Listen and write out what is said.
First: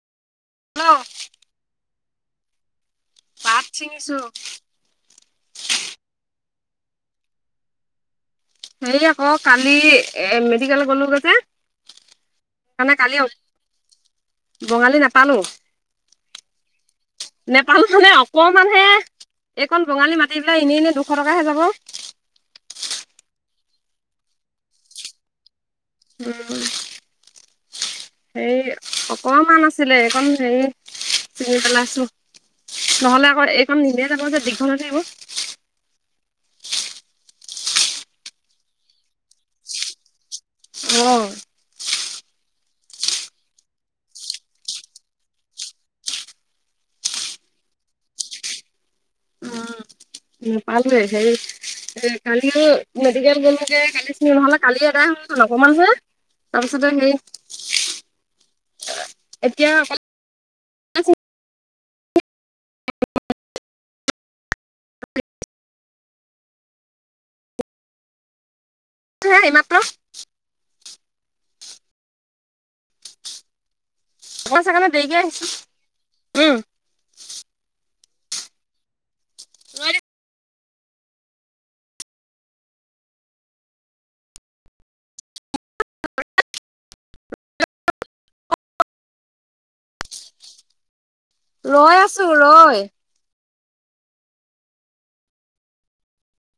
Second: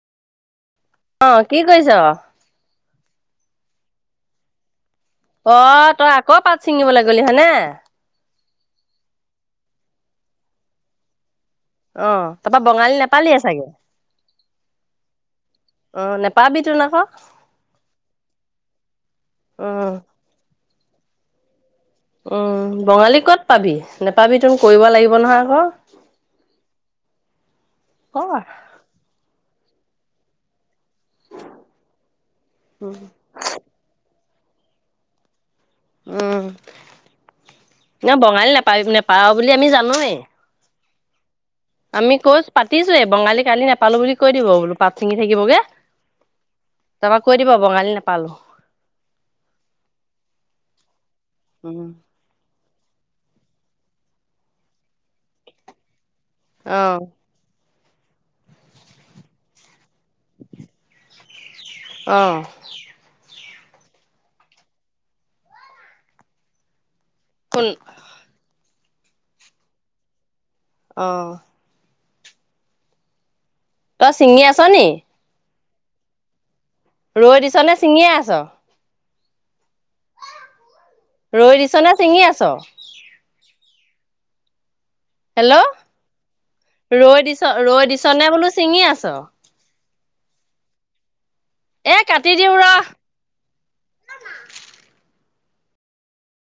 Hello অ কি কৈছ? চিঙিছো অ তই আকৌ পাত ছিঙিবলে গ'লি হয়নে? হেয়া ক কালি এ মেডিকেল গলো গে যে। অ তাপা সেইকাৰণে বঙালী কালি নেপালিয়ে চাগে বঙালী নেপালো অ নোপাবি তোন আকৌ নেপালো মানে অকমান হে এইকন উম বঙালী মা তিলে এনেই এনেই দুখ টকাহে যাব উম বঙালী ক'ত পাবি নেপাবি তন কৰিব লাগিব নহয় আকৌ উম ক সেই অকণমান আছিলে এইকণ হেৰি চিঙি পেলাইছো নহলে এইকণ নিদিয়ে যাব যে দীৰ্ঘ হৈ থাকিব উম ন বঙালী নেপাবি নেপাঅ বুলি আমি জানোৱেই। অ, আমি কৈ পাতিছোয়ে বঙালী কালি নাপালো বুলি কৈ দিব বোলো পাত চিঙি থাকিবগে। তাপা কৈ দিব বঙালী নাপালো। নাপালোঁৱেই উম সেই কালিও মেডিকেল গ'লোগে কালিচিঙিলো নহলে কালি এদাই হল হেতেন অকমান হে অ তাৰপিছতে সেই এতিয়া অকল আহ, [unintelligible] [unintelligible] কোন আহিছোঁ হে এইমাত্ৰ। অঁ। তই ছিঙি আছ মই চাগে নি অকনমান দেৰিকে আহিছোঁ উম। ৰৈ দিছ নে ছিঙিয়ে আছ? ৰৈ দি ৰৈ দিছ নে চিঙি আছ? হেল্ল'? ৰৈ দিছ ৰৈ দিছনে বোলো ছিঙি আছ? এ ৰৈ আছো কাটি দিওঁ ৰৈ। ৰ।